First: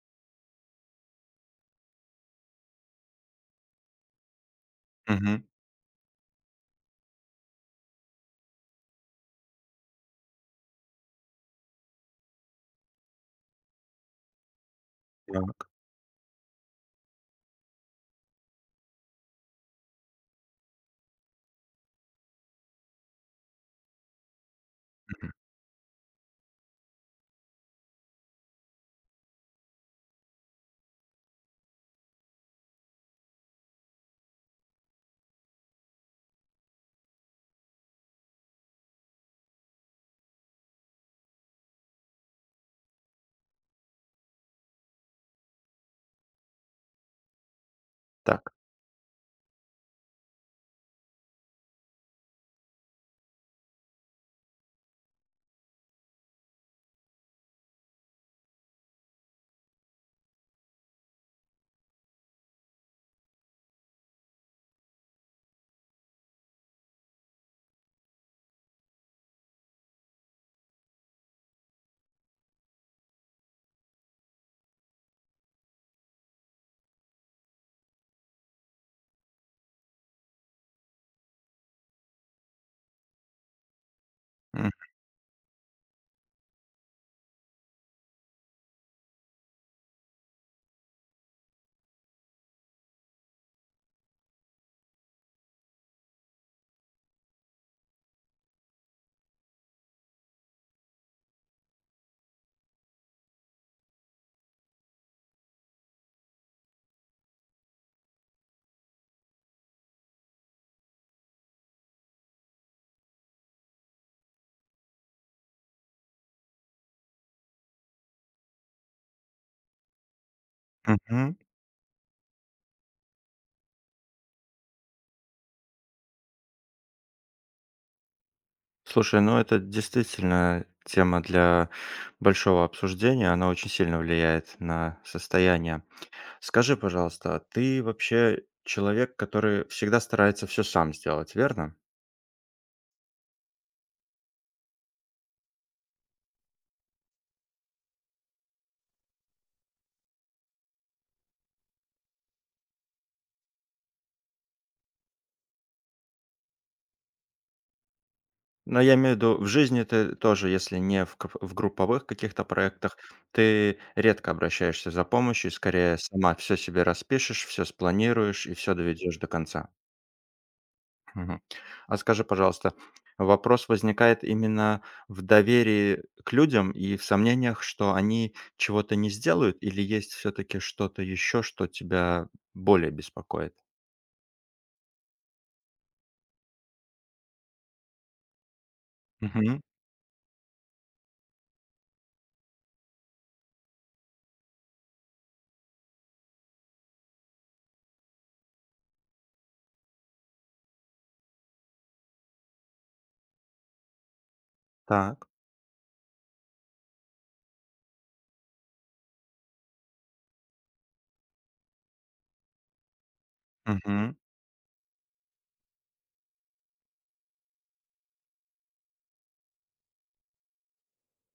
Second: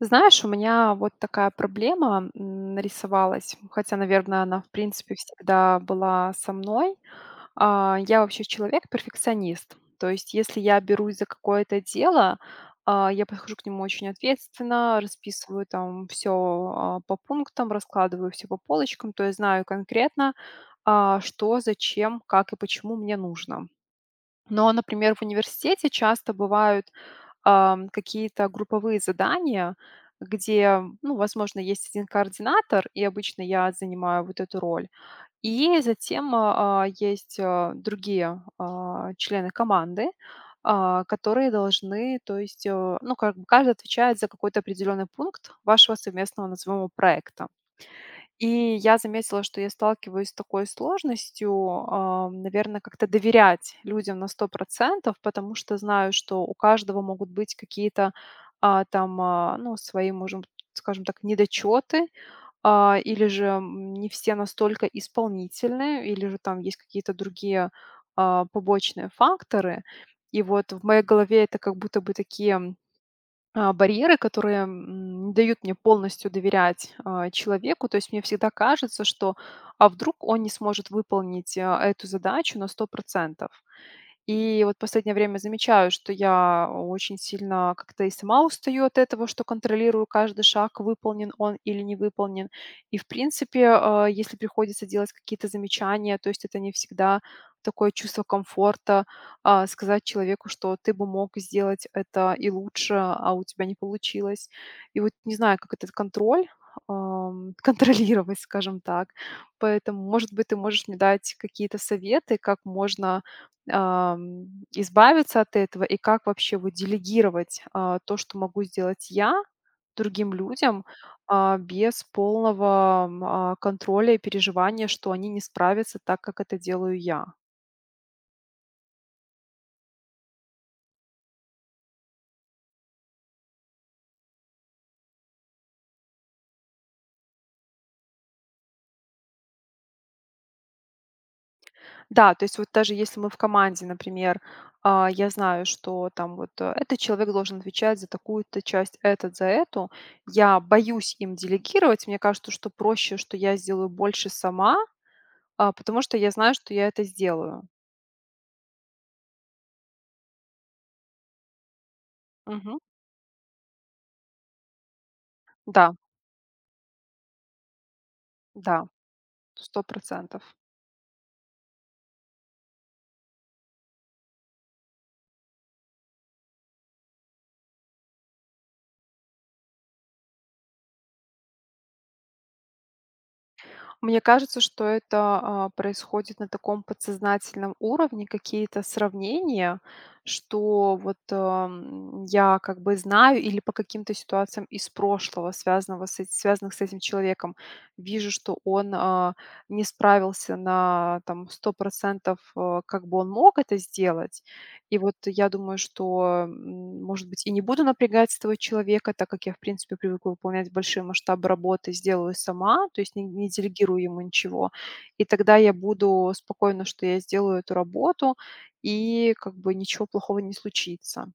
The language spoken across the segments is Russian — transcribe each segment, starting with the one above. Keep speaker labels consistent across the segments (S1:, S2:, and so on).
S1: Знаешь, у меня вот такая проблема нарисовалась, хотя, наверное, она, в принципе,
S2: Мгм.
S1: всегда была со мной. Я вообще человек-перфекционист. То есть, если я берусь за какое-то дело, я подхожу к нему очень ответственно, расписываю
S2: Так,
S1: там все по пунктам, раскладываю все по полочкам, то есть знаю конкретно, что, зачем, как и почему мне нужно. Но, например, в
S2: мгм.
S1: университете часто бывают какие-то групповые задания, где, ну, возможно, есть один координатор, и обычно я занимаю вот эту роль. И затем есть другие члены команды, которые должны, то есть, ну, как бы каждый отвечает за какой-то определенный пункт вашего совместного, назовем его, проекта.
S2: Так,
S1: И я заметила, что я сталкиваюсь с такой сложностью, наверное, как-то доверять людям на сто процентов, потому что знаю, что у каждого могут быть какие-то, там, ну, свои, можем, скажем так, недочеты, или же, не все настолько исполнительные, или же там есть какие-то другие побочные факторы. И вот в моей голове это как будто бы такие барьеры, которые не дают мне полностью доверять человеку. То есть мне всегда кажется, что, а вдруг он не сможет выполнить эту задачу на сто процентов. И
S2: м,
S1: вот последнее время замечаю, что я очень сильно как-то и сама устаю от этого, что контролирую каждый шаг, выполнен он или не выполнен. И, в принципе, если приходится делать какие-то замечания, то есть это не всегда такое чувство комфорта, сказать человеку, что ты бы мог сделать это и лучше, а у тебя не получилось. И вот не знаю, как этот контроль контролировать, скажем так. Поэтому, может быть, ты можешь мне дать какие-то советы, как можно ам, избавиться от этого и как вообще вот делегировать то, что могу сделать я, другим людям,
S2: мгм.
S1: а, без полного контроля и переживания, что они не справятся так, как это делаю я.
S2: Слушай, ну это действительно тема для большого обсуждения, она очень сильно влияет на состояние. Скажи, пожалуйста, а ты вообще человек, который всегда старается все сам сделать, верно?
S1: Да, то есть вот даже если мы в команде, например, я знаю, что там вот, э, этот человек должен отвечать за такую-то часть, этот за эту. Я боюсь им делегировать. Мне кажется, что проще, что я сделаю больше сама, потому что я знаю, что я это сделаю.
S2: Но я имею в виду, в жизни ты тоже, если не в групповых каких-то
S1: Мгм.
S2: проектах, ты редко обращаешься за помощью,
S1: Да,
S2: скорее сама все себе распишешь, все спланируешь и все
S1: да,
S2: доведешь до конца.
S1: сто процентов.
S2: Мгм. А скажи, пожалуйста, вопрос возникает именно в доверии к людям и в сомнениях, что они чего-то не сделают, или есть все-таки что-то еще, что тебя более беспокоит?
S1: Мне кажется, что это, происходит на таком подсознательном уровне, какие-то
S2: Мгм.
S1: сравнения, что вот, я как бы знаю или по каким-то ситуациям из прошлого, связанного с эт связанных с этим человеком, вижу, что он не справился на там 100 как бы он мог это сделать. И вот
S2: Так.
S1: я думаю, что, может быть, и не буду напрягать этого человека, так как я, в принципе, привыкла выполнять большие масштабы работы, сделаю сама, то есть не делегирую
S2: Мгм.
S1: ему ничего. И тогда я буду спокойна, что я сделаю эту работу, и как бы ничего плохого не случится.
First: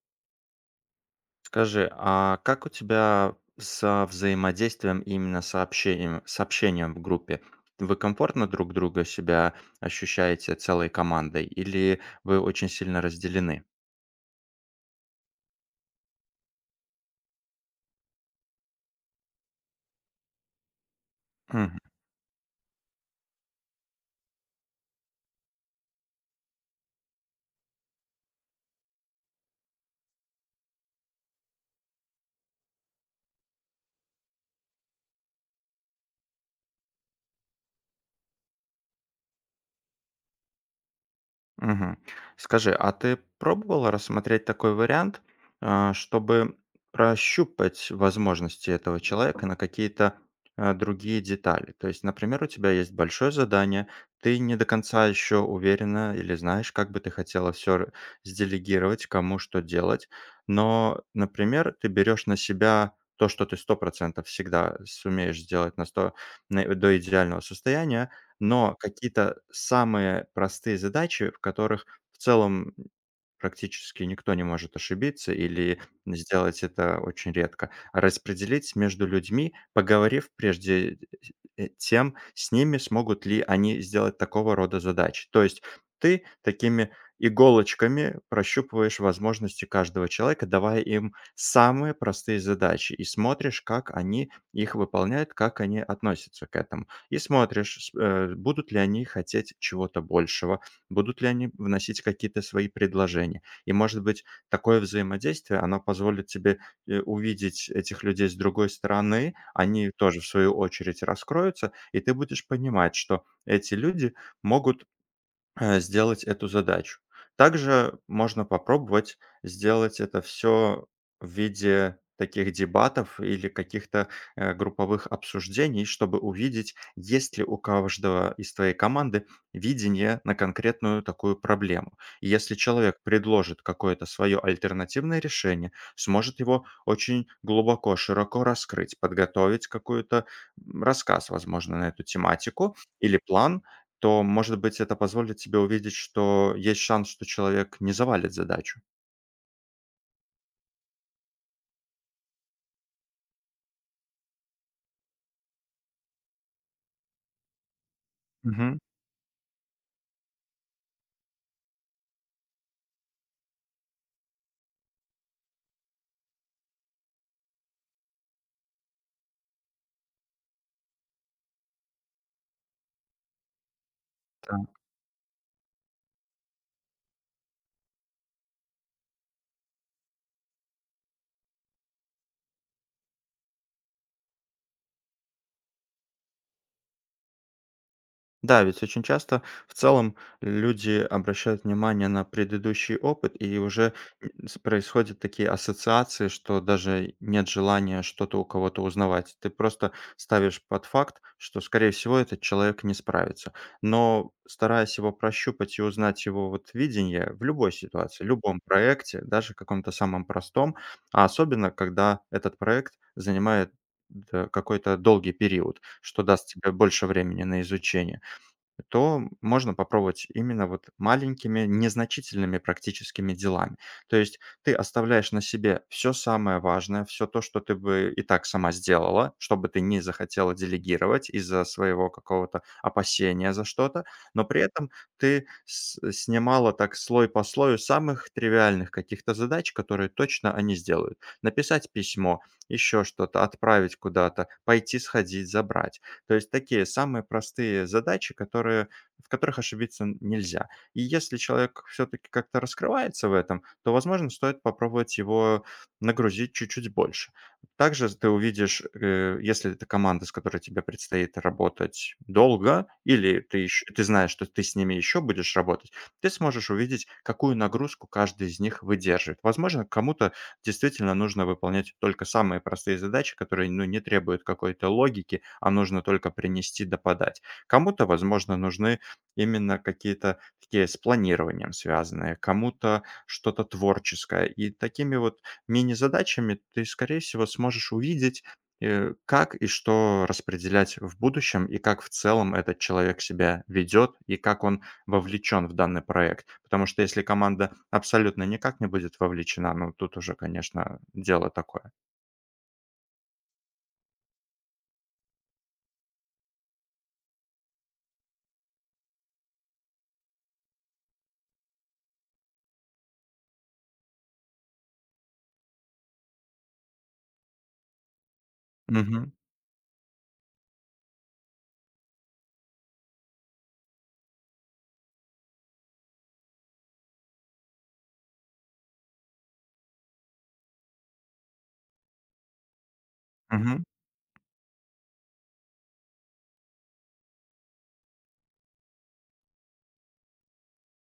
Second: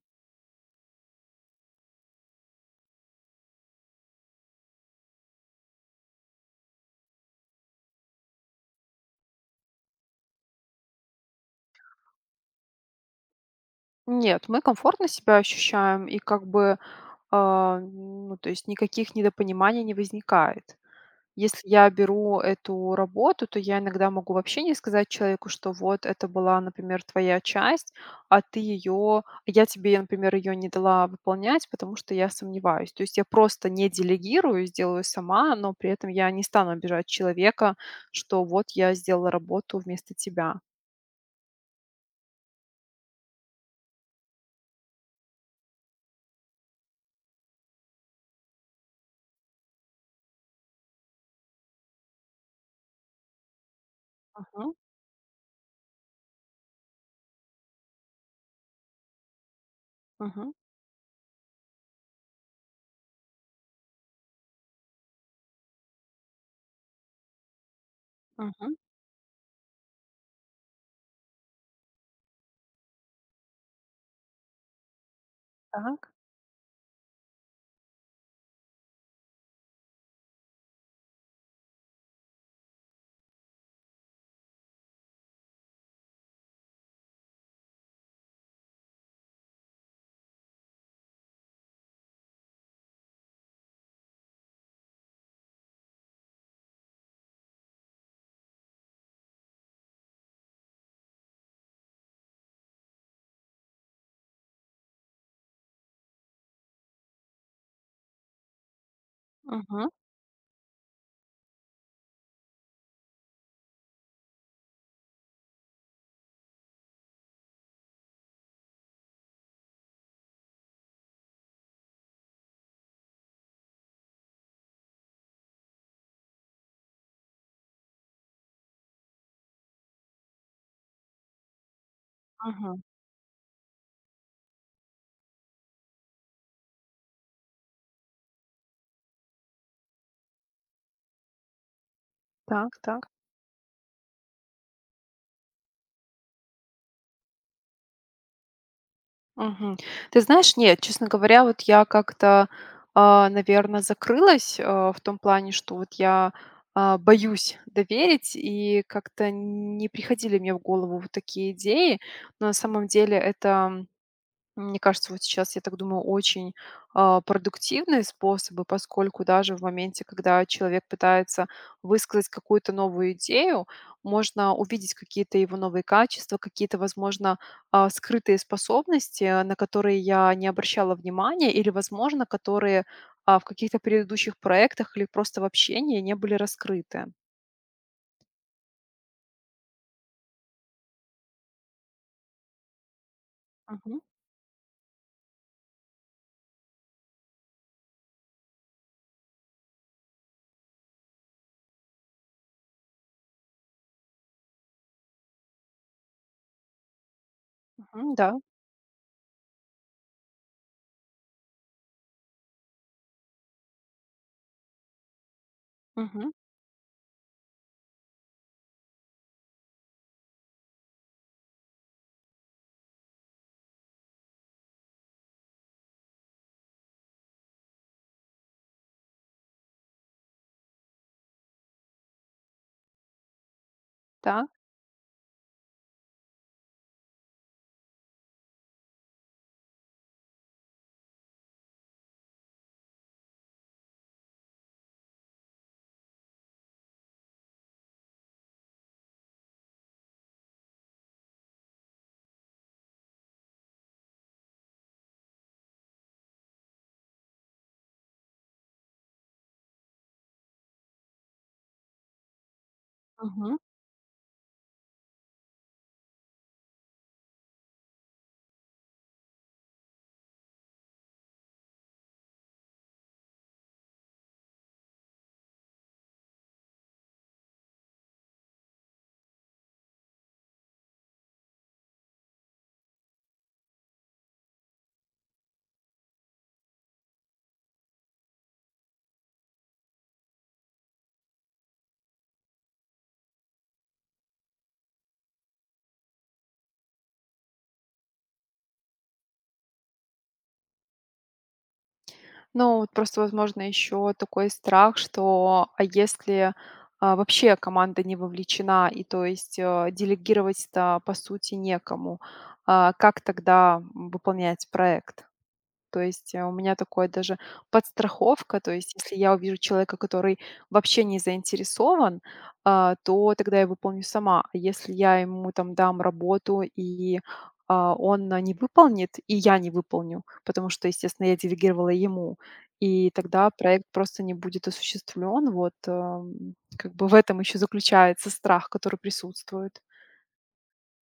S2: Скажи, а как у тебя со взаимодействием и именно сообщением, сообщением в группе? Вы комфортно друг друга себя ощущаете целой командой, или вы очень сильно разделены?
S1: Нет, мы комфортно себя ощущаем, и как бы, ну, то есть никаких недопониманий не возникает. Если я беру эту работу, то я иногда могу вообще не сказать человеку, что вот это была, например, твоя часть, а ты ее, я тебе, например, ее не дала выполнять, потому что я сомневаюсь. То есть я просто не делегирую, сделаю сама, но при этом я не стану обижать человека, что вот я сделала работу вместо тебя.
S2: Мгм. Скажи, а ты пробовала рассмотреть такой вариант, чтобы прощупать возможности этого человека на какие-то другие детали? То есть, например, у тебя есть большое задание, ты не до
S1: Мгм,
S2: конца еще уверена или знаешь, как бы ты хотела все сделегировать, кому что делать,
S1: мгм,
S2: но, например, ты берешь на себя то, что ты 100% всегда сумеешь сделать на до идеального состояния,
S1: мгм.
S2: но какие-то самые простые задачи, в которых в целом практически никто не может ошибиться или
S1: Так.
S2: сделать это очень редко. А распределить между людьми, поговорив прежде тем, с ними смогут ли они сделать такого рода задачи. То есть ты такими иголочками прощупываешь возможности каждого человека, давая им самые простые задачи и смотришь, как они их выполняют, как они относятся к этому. И смотришь, будут ли они хотеть чего-то большего, будут ли они вносить какие-то свои предложения. И, может быть, такое взаимодействие, оно позволит тебе, э, увидеть этих людей с другой стороны,
S1: Мгм,
S2: они тоже в свою очередь раскроются, и ты будешь понимать, что эти люди могут сделать эту задачу. Также можно попробовать сделать это все в виде таких дебатов или каких-то групповых обсуждений, чтобы увидеть, есть ли у каждого из твоей команды видение на конкретную такую проблему. И если
S1: мгм.
S2: человек предложит какое-то свое альтернативное решение, сможет его очень глубоко, широко раскрыть, подготовить какой то рассказ, возможно, на эту
S1: Так,
S2: тематику
S1: так.
S2: или план, то, может быть, это позволит тебе увидеть, что есть шанс, что человек не завалит задачу.
S1: Мгм. Ты знаешь, нет, честно говоря, вот я как-то, наверное, закрылась, в том плане, что вот я боюсь доверить,
S2: Мгм.
S1: и как-то не приходили мне в голову вот такие идеи. Но на самом деле это мне кажется, вот сейчас, я так думаю, очень продуктивные способы, поскольку даже в моменте, когда человек пытается высказать какую-то новую идею, можно увидеть какие-то его новые качества, какие-то, возможно, скрытые способности, на которые я не обращала внимания, или, возможно, которые в каких-то предыдущих проектах или просто в общении не были раскрыты.
S2: Да, ведь очень часто в целом люди обращают внимание на предыдущий опыт, и уже
S1: Мгм.
S2: происходят такие ассоциации, что даже нет желания что-то у кого-то узнавать. Ты просто ставишь под факт, что, скорее всего, этот человек не справится. Но стараясь его прощупать и узнать его вот видение в любой
S1: Мгм.
S2: ситуации,
S1: Да.
S2: любом проекте, даже каком-то самом простом, а особенно, когда этот проект занимает, да, какой-то долгий период, что
S1: Мгм.
S2: даст тебе больше времени на изучение, то можно попробовать именно вот маленькими, незначительными практическими делами. То есть ты оставляешь на себе все самое важное, все то, что ты бы и так сама сделала, что бы ты не захотела делегировать из-за своего какого-то опасения за что-то, но
S1: Так.
S2: при этом ты снимала так слой по слою самых тривиальных каких-то задач, которые точно они сделают. Написать письмо, еще что-то, отправить куда-то, пойти сходить, забрать. То есть такие самые простые задачи, которые, в которых ошибиться нельзя. И если человек все-таки как-то раскрывается в этом, то, возможно, стоит попробовать его нагрузить чуть-чуть больше. Также ты увидишь, если это команда, с которой тебе предстоит работать долго, или ты знаешь, что ты с ними еще будешь работать, ты сможешь увидеть, какую нагрузку каждый из них выдерживает. Возможно, кому-то действительно нужно выполнять только самые простые задачи, которые, ну, не требуют какой-то логики, а нужно только принести да подать. Кому-то, возможно, нужны именно какие-то такие с планированием связанные, кому-то что-то творческое. И такими вот мини-задачами ты, скорее всего, сможешь увидеть, как и что распределять в будущем, и как в целом этот человек себя ведет, и как он вовлечен в данный проект. Потому что если команда абсолютно никак не будет вовлечена, ну, тут уже, конечно, дело такое.
S1: Ну, вот просто, возможно, еще такой страх, что а если вообще команда не вовлечена, и то есть делегировать-то по сути некому, как тогда выполнять проект? То есть, у меня такое даже подстраховка. То есть, если
S2: Мгм.
S1: я увижу человека, который вообще не заинтересован, то тогда я выполню сама. А если я ему там дам работу и он не выполнит, и я не выполню, потому что, естественно, я делегировала ему, и тогда
S2: Мгм.
S1: проект просто не будет осуществлен. Вот, как бы в этом еще заключается страх, который присутствует.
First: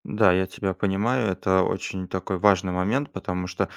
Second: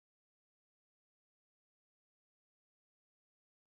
S2: Да, я тебя понимаю, это очень такой важный момент, потому что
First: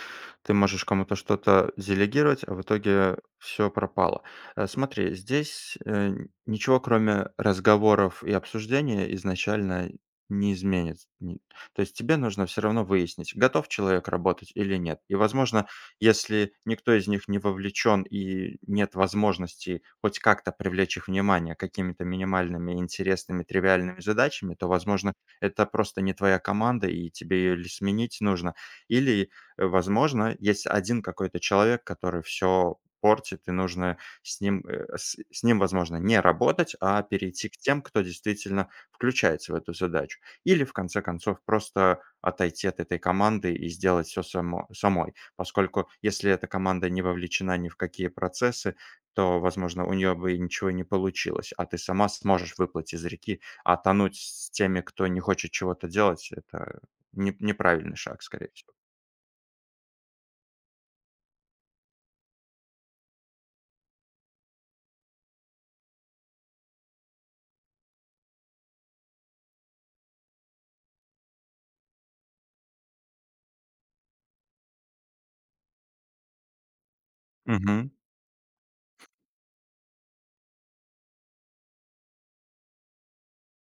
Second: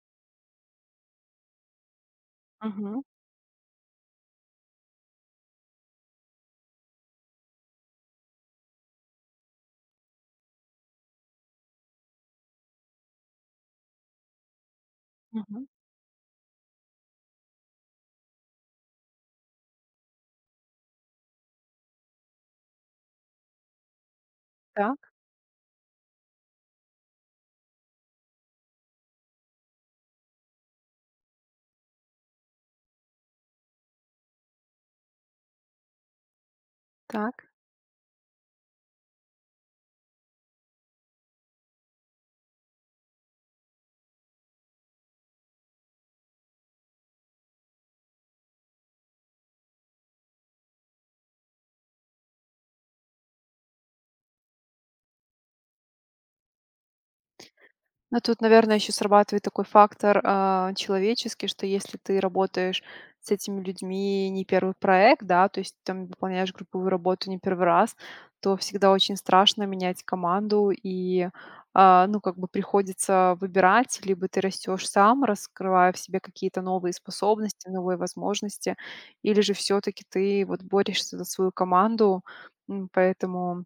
S2: ты можешь кому-то что-то делегировать, а в
S1: Мгм,
S2: итоге все пропало. Смотри, здесь ничего кроме разговоров и обсуждения изначально не изменит. То есть тебе нужно все равно выяснить, готов человек работать или нет. И,
S1: мгм.
S2: возможно, если никто из них не вовлечен и нет возможности хоть как-то привлечь их внимание какими-то минимальными, интересными, тривиальными задачами, то,
S1: Так,
S2: возможно, это просто не твоя команда, и тебе ее или сменить нужно, или, возможно, есть один какой-то человек, который все портит, и нужно с ним, возможно, не работать, а
S1: так.
S2: перейти к тем, кто действительно включается в эту задачу. Или, в конце концов, просто отойти от этой команды и сделать все самой. Поскольку если эта команда не вовлечена ни в какие процессы, то, возможно, у нее бы и ничего не получилось, а ты сама сможешь выплыть из реки, а тонуть с теми, кто не хочет чего-то делать- это не неправильный
S1: Ну,
S2: шаг,
S1: тут,
S2: скорее всего.
S1: наверное, еще срабатывает такой фактор человеческий, что если ты работаешь с этими людьми не первый проект, да, то есть там выполняешь групповую работу не первый раз, то всегда очень страшно менять команду и, ну, как бы приходится выбирать, либо ты растешь сам, раскрывая в себе какие-то новые способности, новые возможности, или же все-таки ты вот борешься за свою команду. Поэтому,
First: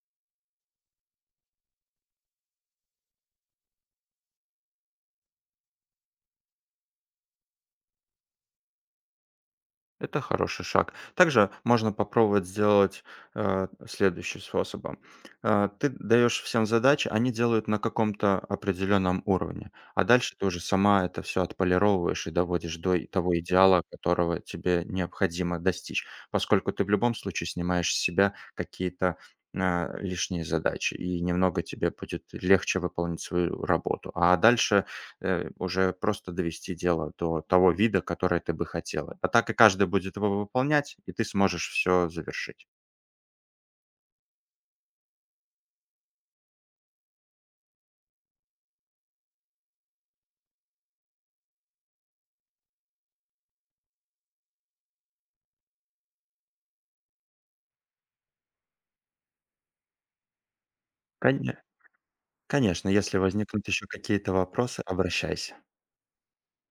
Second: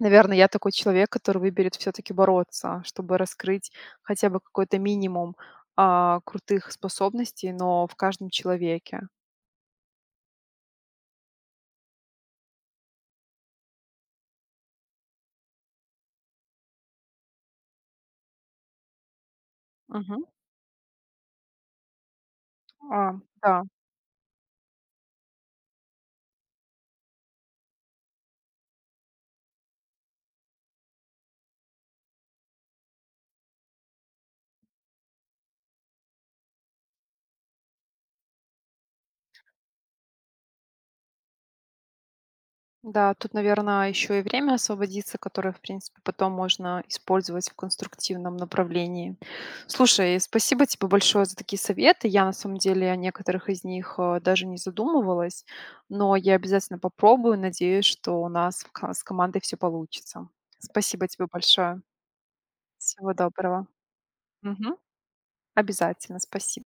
S1: наверное, я такой человек, который выберет все таки бороться, чтобы раскрыть хотя бы какой-то минимум, крутых способностей, но в каждом человеке.
S2: Это хороший шаг. Также можно попробовать сделать следующим способом. Ты даешь всем задачи, они делают на каком-то определенном уровне, а
S1: Мгм.
S2: дальше ты уже сама это все отполировываешь и доводишь до
S1: А,
S2: того
S1: да,
S2: идеала, которого тебе необходимо достичь, поскольку ты в любом случае снимаешь с себя какие-то лишние задачи, и немного тебе будет легче выполнить свою работу. А дальше уже просто довести дело до того вида, который ты бы хотела. А так и каждый будет его выполнять, и ты сможешь все завершить.
S1: да, тут, наверное, еще и время освободиться, которое, в принципе, потом можно использовать в конструктивном направлении. Слушай, спасибо тебе большое за такие советы. Я, на самом деле, о некоторых из них, даже не задумывалась, но я обязательно попробую. Надеюсь, что у нас в ка с командой все получится. Спасибо тебе
S2: Коне
S1: большое.
S2: конечно,
S1: Всего
S2: если
S1: доброго.
S2: возникнут еще какие-то
S1: Мгм.
S2: вопросы, обращайся.
S1: Обязательно. Спасибо.